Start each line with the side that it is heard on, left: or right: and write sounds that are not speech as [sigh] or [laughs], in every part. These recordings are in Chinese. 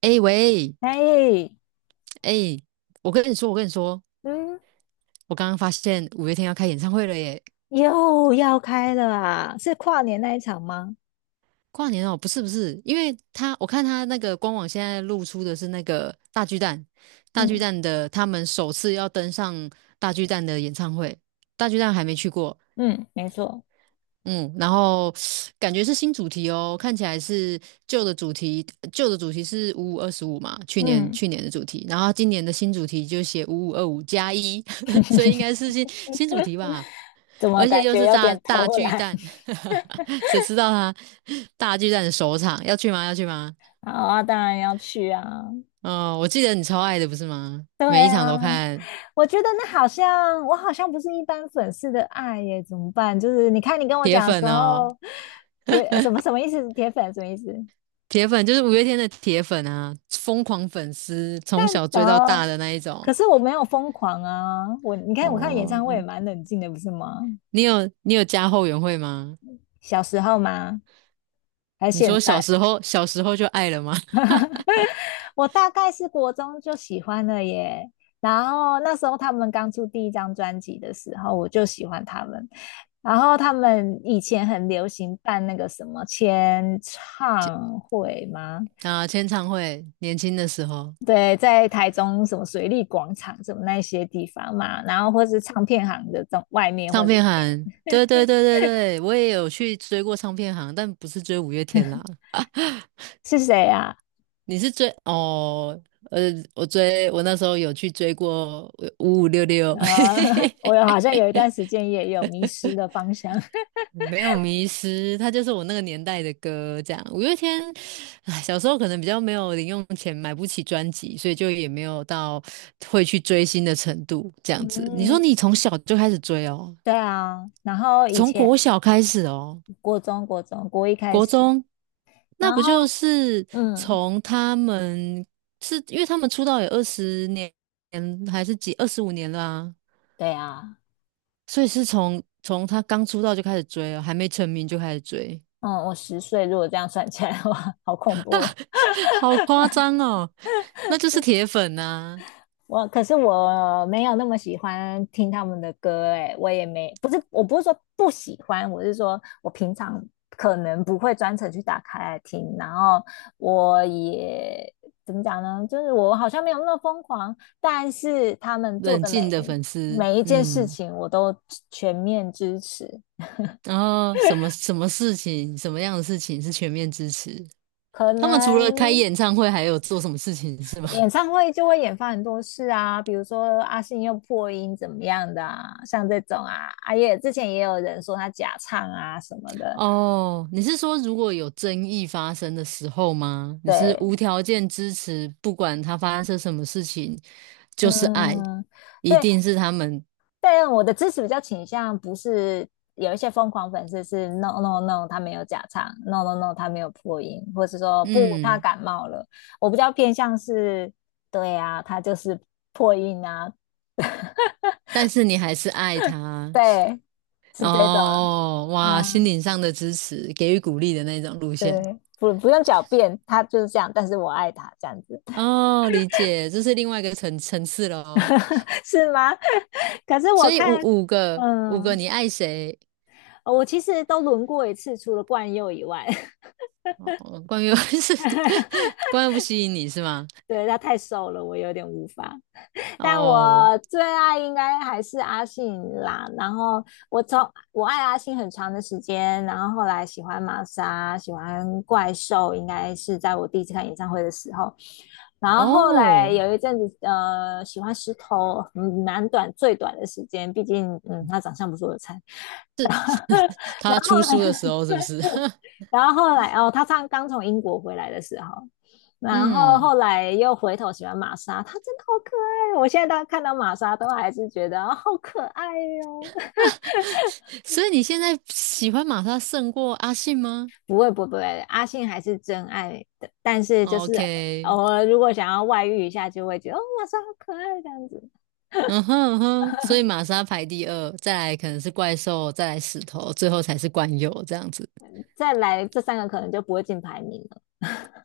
right: 哎、喂，
left: 哎，
right: 哎、我跟你说，
left: 嗯
right: 我刚刚发现五月天要开演唱会了耶！
left: 又要开了啊！是跨年那一场吗？
right: 跨年哦，不是不是，因为他我看他那个官网现在露出的是那个大巨蛋，大巨
left: 嗯
right: 蛋的他们首次要登上大巨蛋的演唱会，大巨蛋还没去过，
left: 嗯，没错，
right: 嗯，然后感觉是新主题哦，看起来是旧的主题，旧的主题是五五二十五嘛，去年
left: 嗯，
right: 去年的主题，然后今年的新主题就写五五二五加一，[laughs] 所以应该是新新
left: [laughs]
right: 主题吧。
left: 怎么
right: 而且
left: 感
right: 又
left: 觉
right: 是
left: 有
right: 大
left: 点
right: 大
left: 偷
right: 巨
left: 懒？
right: 蛋，[laughs] 谁知道他大巨蛋的首场要去吗？要去吗？
left: [laughs] 好啊，当然要去啊。
right: 哦，我记得你超爱的不是吗？每一场都看，
left: 我觉得那好像我好像不是一般粉丝的爱耶，怎么办？就是你看你跟我
right: 铁
left: 讲的时
right: 粉哦，
left: 候，什么什么意思？铁粉什么意思？
right: 铁粉就是五月天的铁粉啊，疯狂粉丝，从
left: 但
right: 小追到
left: 哦，
right: 大的那一种。
left: 可是我没有疯狂啊！我看演唱
right: 哦，
left: 会也蛮冷静的，不是吗？
right: 你有你有加后援会吗？
left: 小时候吗？还是
right: 你
left: 现
right: 说小
left: 在？
right: 时候就爱了吗？[laughs]
left: [laughs] 我大概是国中就喜欢了耶。然后那时候他们刚出第一张专辑的时候，我就喜欢他们。然后他们以前很流行办那个什么签唱会吗？
right: 啊，签唱会，年轻的时候，
left: 对，在台中什么水利广场什么那些地方嘛，然后或是唱片行的外面或
right: 唱片
left: 里
right: 行，
left: 面，
right: 对对对对对，我也有去追过唱片行，但不是追五月天啦，
left: [laughs] 是谁啊？
right: 你是追哦，呃，我追我那时候有去追过五五六六，[laughs]
left: [laughs] 我有好像有一段时间也有迷失的方向。[laughs]
right: 没有迷失，它就是我那个年代的歌。这样，五月天，唉，小时候可能比较没有零用钱，买不起专辑，所以就也没有到会去追星的程度。这样子，你说
left: 嗯，
right: 你从小就开始追哦，
left: 对啊。然后以
right: 从
left: 前
right: 国小开始哦，
left: 国中国一开
right: 国
left: 始，
right: 中，那
left: 然
right: 不
left: 后
right: 就是
left: 嗯，
right: 从他们是因为他们出道有20年还是几25年啦、
left: 对啊，
right: 所以是从他刚出道就开始追哦，还没成名就开始追，
left: 嗯，我10岁，如果这样算起来的话，[laughs] 好恐怖哦。
right: [laughs] 好夸张哦，那就是
left: 对，
right: 铁粉呐、
left: [laughs] 我可是我没有那么喜欢听他们的歌，哎，我也没，不是，我不是说不喜欢，我是说我平常可能不会专程去打开来听，然后我也怎么讲呢？就是我好像没有那么疯狂，但是他们做
right: 冷
left: 的
right: 静的粉丝，
left: 每一件事
right: 嗯，
left: 情我都全面支持，
right: 然后什么事情，什么样的事情是全面支持？
left: 可
right: 他们除了开
left: 能
right: 演唱会，还有做什么事情是吗？[laughs]
left: 演唱会就会演发很多事啊，比如说阿信又破音怎么样的啊，像这种啊，阿也之前也有人说他假唱啊什么的，
right: 哦，你是说如果有争议发生的时候吗？你是
left: 对，
right: 无条件支持，不管他发生什么事情，就是爱，
left: 嗯，
right: 一
left: 对，
right: 定是他们，
left: 但我的支持比较倾向不是有一些疯狂粉丝是 no no no 他没有假唱，no no no 他没有破音，或是说不他
right: 嗯。
left: 感冒了，我比较偏向是，对啊，他就是破音啊，
right: 但是你还是爱他
left: 对，是这种
right: 哦，哇，
left: 啊，
right: 心
left: 嗯
right: 灵上的支持，给予鼓励的那种路线
left: 对，不用狡辩，他就是这样，但是我爱他这样子，
right: 哦，理解，这是另外一个层次了哦。
left: [laughs] 是吗？[laughs] 可是
right: 所
left: 我
right: 以五
left: 看，
right: 个，
left: 嗯，
right: 你爱谁？
left: 我其实都轮过一次，除了冠佑以外，
right: 哦，关于 [laughs] 是
left: [laughs]
right: 关于不吸引你是吗？
left: 对他太瘦了，我有点无法。但
right: 哦
left: 我最爱应该还是阿信啦。然后我从我爱阿信很长的时间，然后后来喜欢玛莎，喜欢怪兽，应该是在我第一次看演唱会的时候。然后后来
right: 哦，
left: 有一阵子，呃，喜欢石头，嗯，蛮短最短的时间，毕竟，嗯，他长相不是我的菜。[laughs]
right: 他出书的时候是不是？[laughs]
left: 然后后来哦，他唱刚从英国回来的时候，然后
right: 嗯，
left: 后来又回头喜欢玛莎，他真的好可爱哦。我现在到看到玛莎都还是觉得哦好可爱哦。[laughs]
right: 所以你现在喜欢玛莎胜过阿信吗
left: 不会阿信还是真爱的，但是就是
right: ？OK，
left: 偶尔如果想要外遇一下，就会觉得哦玛莎好可爱这样子。
right: 嗯哼嗯哼，所以
left: [laughs]
right: 玛莎排第二，再来可能是怪兽，再来石头，最后才是冠佑这样子。
left: 再来这三个可能就不会进排名了。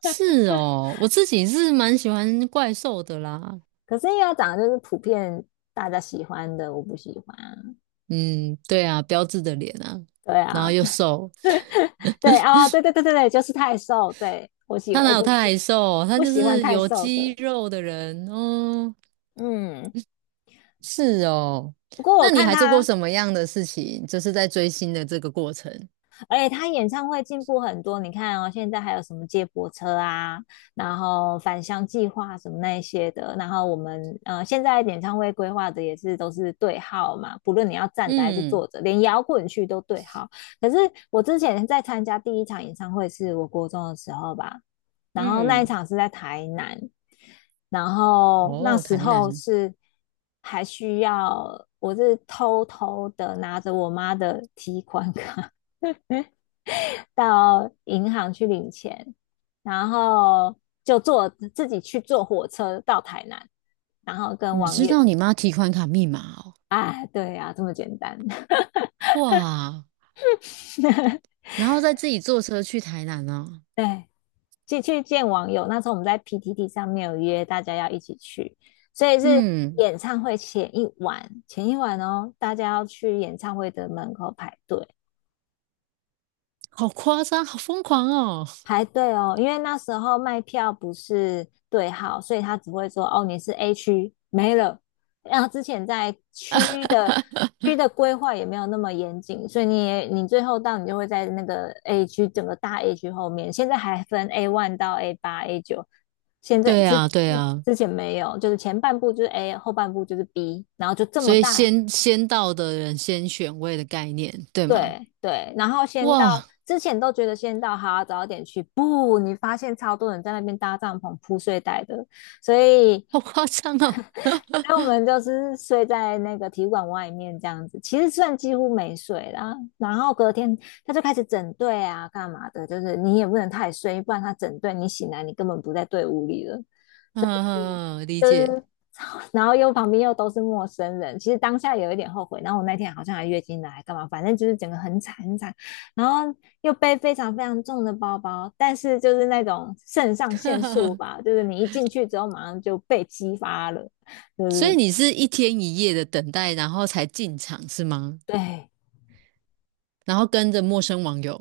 right: 是 哦，我自己是蛮喜欢怪兽的啦。
left: 可是因为要讲的就是普遍大家喜欢的，我不喜欢啊。
right: 嗯，对啊，标志的脸啊，
left: 对
right: 然后
left: 啊，
right: 又瘦，
left: [laughs] 对啊，对对对对对，就是太瘦。对我喜
right: 他哪
left: 我
right: 有
left: 不
right: 太瘦？他
left: 不
right: 就
left: 喜欢
right: 是
left: 太
right: 有
left: 瘦
right: 肌
left: 的。
right: 肉的人哦。
left: 嗯，
right: 是哦，
left: 不过我
right: 那你
left: 看
right: 还做过
left: 他
right: 什么样的事情？就是在追星的这个过程。
left: 而且他演唱会进步很多，你看哦，现在还有什么接驳车啊，然后返乡计划什么那一些的，然后我们现在演唱会规划的也是都是对号嘛，不论你要站着还是坐
right: 嗯
left: 着，连摇滚区都对号。可是我之前在参加第一场演唱会是我国中的时候吧，然后那一
right: 嗯，
left: 场是在台南，然后那
right: 哦，
left: 时
right: 台
left: 候
right: 南，
left: 是还需要。我是偷偷的拿着我妈的提款卡到银行去领钱，然后自己去坐火车到台南，然后跟
right: 你
left: 网
right: 知
left: 友，
right: 道你妈提款卡密码哦？
left: 啊，对啊，这么简单，
right: 哇！然后再自己坐车去台南啊。
left: [laughs] 对，去见网友。那时候我们在 PTT 上面有约大家要一起去，所以是
right: 嗯，
left: 演唱会前一晚，前一晚哦，大家要去演唱会的门口排队，
right: 好夸张，好疯狂哦。
left: 排队哦，因为那时候卖票不是对号，所以他只会说哦，你是 A 区没了。然后之前在区的规划也没有那么严谨，所以你也你最后到你就会在那个 A 区整个大 A 区后面。现在还分 A one 到 A 八、A 九，现在
right: 对啊，对啊，
left: 之前没有，就是前半部就是 A，后半部就是 B，然后就这
right: 所
left: 么
right: 以
left: 大
right: 先到的人先选位的概念，对吗？
left: 对对，然后先到
right: 哇，
left: 之前都觉得先到好，早点去，不，你发现超多人在那边搭帐篷铺睡袋的，所以
right: 好夸张哦。
left: 所以我们就是睡在那个体育馆外面这样子，其实算几乎没睡啦。然后隔天他就开始整队啊，干嘛的，就是你也不能太睡，不然他整队你醒来你根本不在队伍里了。
right: 嗯，嗯嗯嗯理
left: 就
right: 解。
left: 是然后又旁边又都是陌生人，其实当下有一点后悔。然后我那天好像还月经来，干嘛？反正就是整个很惨很惨，然后又背非常非常重的包包，但是就是那种肾上腺素
right: [laughs]
left: 吧，就是你一进去之后马上就被激发了，就
right: 所以
left: 是
right: 你是一天一夜的等待，然后才进场是吗？
left: 对。
right: 然后跟着陌生网友。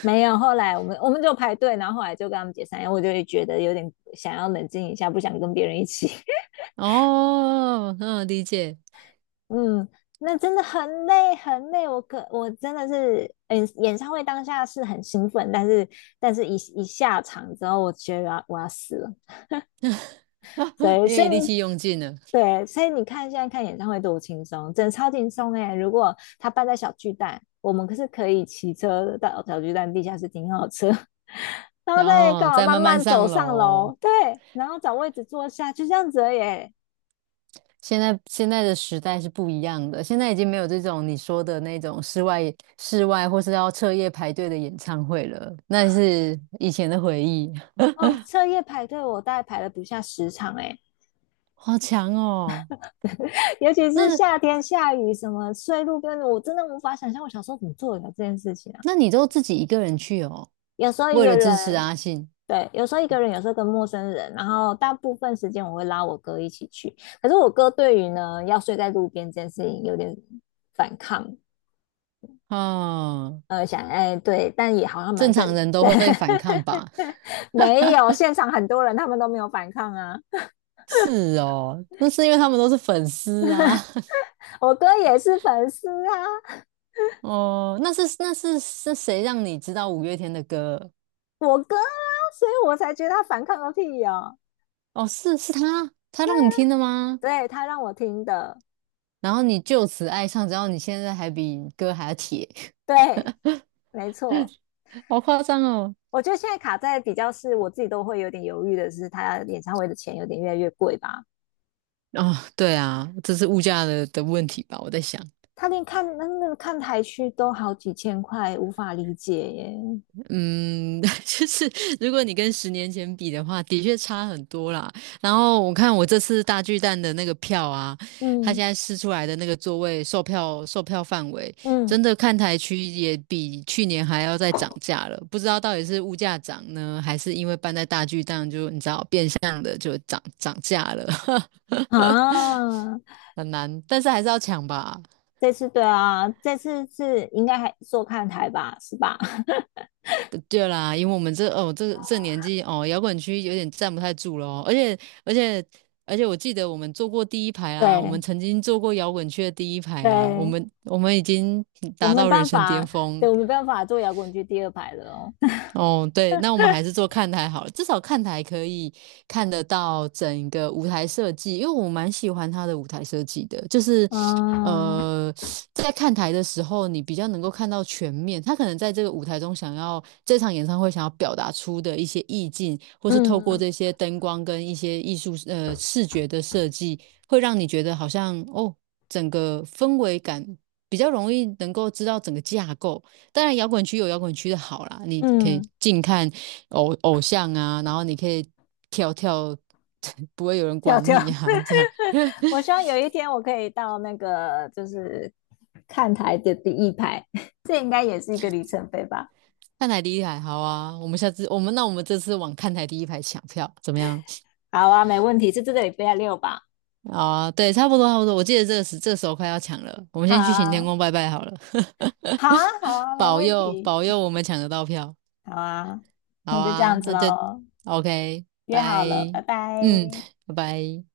left: 没有，后来我们就排队，然后后来就跟他们解散，因为我就会觉得有点想要冷静一下，不想跟别人一起。
right: 哦，嗯，理解。
left: 嗯，那真的很累很累，我可我真的是，嗯，演唱会当下是很兴奋，但是一下场之后，我觉得我要死了，所
right: [laughs]
left: 以
right: 因
left: 所以
right: 为力气用尽了，
left: 对，所以你看现在看演唱会多轻松，真的超轻松哎！如果他办在小巨蛋，我们可是可以骑车到小巨蛋地下室停好车，[laughs] 然后
right: 然
left: 再干
right: 后
left: 嘛
right: 再
left: 慢
right: 慢慢
left: 慢走
right: 上
left: 上
right: 楼。
left: 楼，对，然后找位置坐下，就这样子耶。
right: 现在的时代是不一样的，现在已经没有这种你说的那种室外或是要彻夜排队的演唱会了，那是以前的回忆，
left: 哦，彻夜排队，我大概排了不下10场哎、
right: [laughs] 好强哦！
left: 尤其是
right: 那
left: 夏天下雨，什么睡路边我真的无法想象我小时候怎么做的这件事情啊！
right: 你都自己一个人去哦，
left: 有时候一
right: 为
left: 个
right: 了支持
left: 人，
right: 阿信，
left: 对，有时候一个人，有时候跟陌生人，然后大部分时间我会拉我哥一起去。可是我哥对于要睡在路边这件事情有点反抗，
right: 哦，
left: 想哎对，但也好像蛮
right: 正
left: 正，
right: 常人都
left: 对，
right: 会反抗吧？
left: [laughs] 没有现场很多人他们都没有反抗啊，
right: 是哦，那是因为他们都是粉丝啊。[laughs]
left: 我哥也是粉丝啊，
right: 哦，那是是谁让你知道五月天的歌？
left: 我哥啊，所以我才觉得他反抗个屁哦，
right: 哦，是他，他让你听的吗？
left: 对他让我听的。
right: 然后你就此爱上，然后你现在还比哥还要铁，
left: 对，没错。
right: [laughs] 好夸张哦！
left: 我觉得现在卡在比较是我自己都会有点犹豫的是，他演唱会的钱有点越来越贵吧？
right: 哦，对啊，这是物价的问题吧？我在想，
left: 他连看那个看台区都好几千块，无法理解耶。
right: 嗯，[laughs] 就是如果你跟10年前比的话，的确差很多啦。然后我看我这次大巨蛋的那个票啊，它
left: 嗯
right: 现在试出来的那个座位售票范围，
left: 嗯
right: 真的看台区也比去年还要再涨价了。不知道到底是物价涨呢，还是因为搬在大巨蛋就你知道变相的就涨价了，
left: 啊，
right: [laughs] 很难，但是还是要抢吧。
left: 这次对啊，这次是应该还做看台吧，是吧？[laughs]
right: 对对啦，因为我们这哦这年纪哦，摇滚区有点站不太住了哦，而且而且我记得我们坐过第一排啊，我们
left: 对
right: 曾经坐过摇滚区的第一排啊，我
left: 对，
right: 们我们已经
left: 我
right: 达
left: 没
right: 到人
left: 办
right: 生巅
left: 法，
right: 峰。
left: 对我没办法做摇滚区第二排了哦。
right: 哦，对，那我们还是做看台好了，至少看台可以看得到整个舞台设计，因为我蛮喜欢他的舞台设计的，就是
left: [laughs] 嗯
right: 呃，在看台的时候，你比较能够看到全面，他可能在这个舞台中想要这场演唱会想要表达出的一些意境，或是透过
left: 嗯
right: 这些灯光跟一些艺术视觉的设计，会让你觉得好像哦，整个氛围感比较容易能够知道整个架构。当然，摇滚区有摇滚区的好啦，你可以
left: 嗯，
right: 近看偶像啊，然后你可以跳跳，[laughs] 不会有人
left: 跳
right: 管
left: 跳。
right: 你啊，这样。[laughs]
left: 我希望有一天我可以到那个就是看台的第一排，[laughs] 这应该也是一个里程碑吧？
right: 看台第一排好啊，我们下次我们那我们这次往看台第一排抢票怎么样？
left: 好啊，没问题，是这个礼拜六吧？
right: 好啊，对，差不多，我记得这个这时候快要抢了，我们
left: 好
right: 先去行天
left: 啊，
right: 宫拜拜好了，
left: 好啊，好啊，
right: [laughs]
left: 没
right: 保
left: 问
right: 佑
left: 题，
right: 保佑我们抢得到票。
left: 好啊，
right: 好
left: 那就这
right: 啊，
left: 样子
right: 那就
left: 喽，
right: OK，
left: 约
right: 拜，
left: 好了，拜拜。
right: 嗯，拜拜。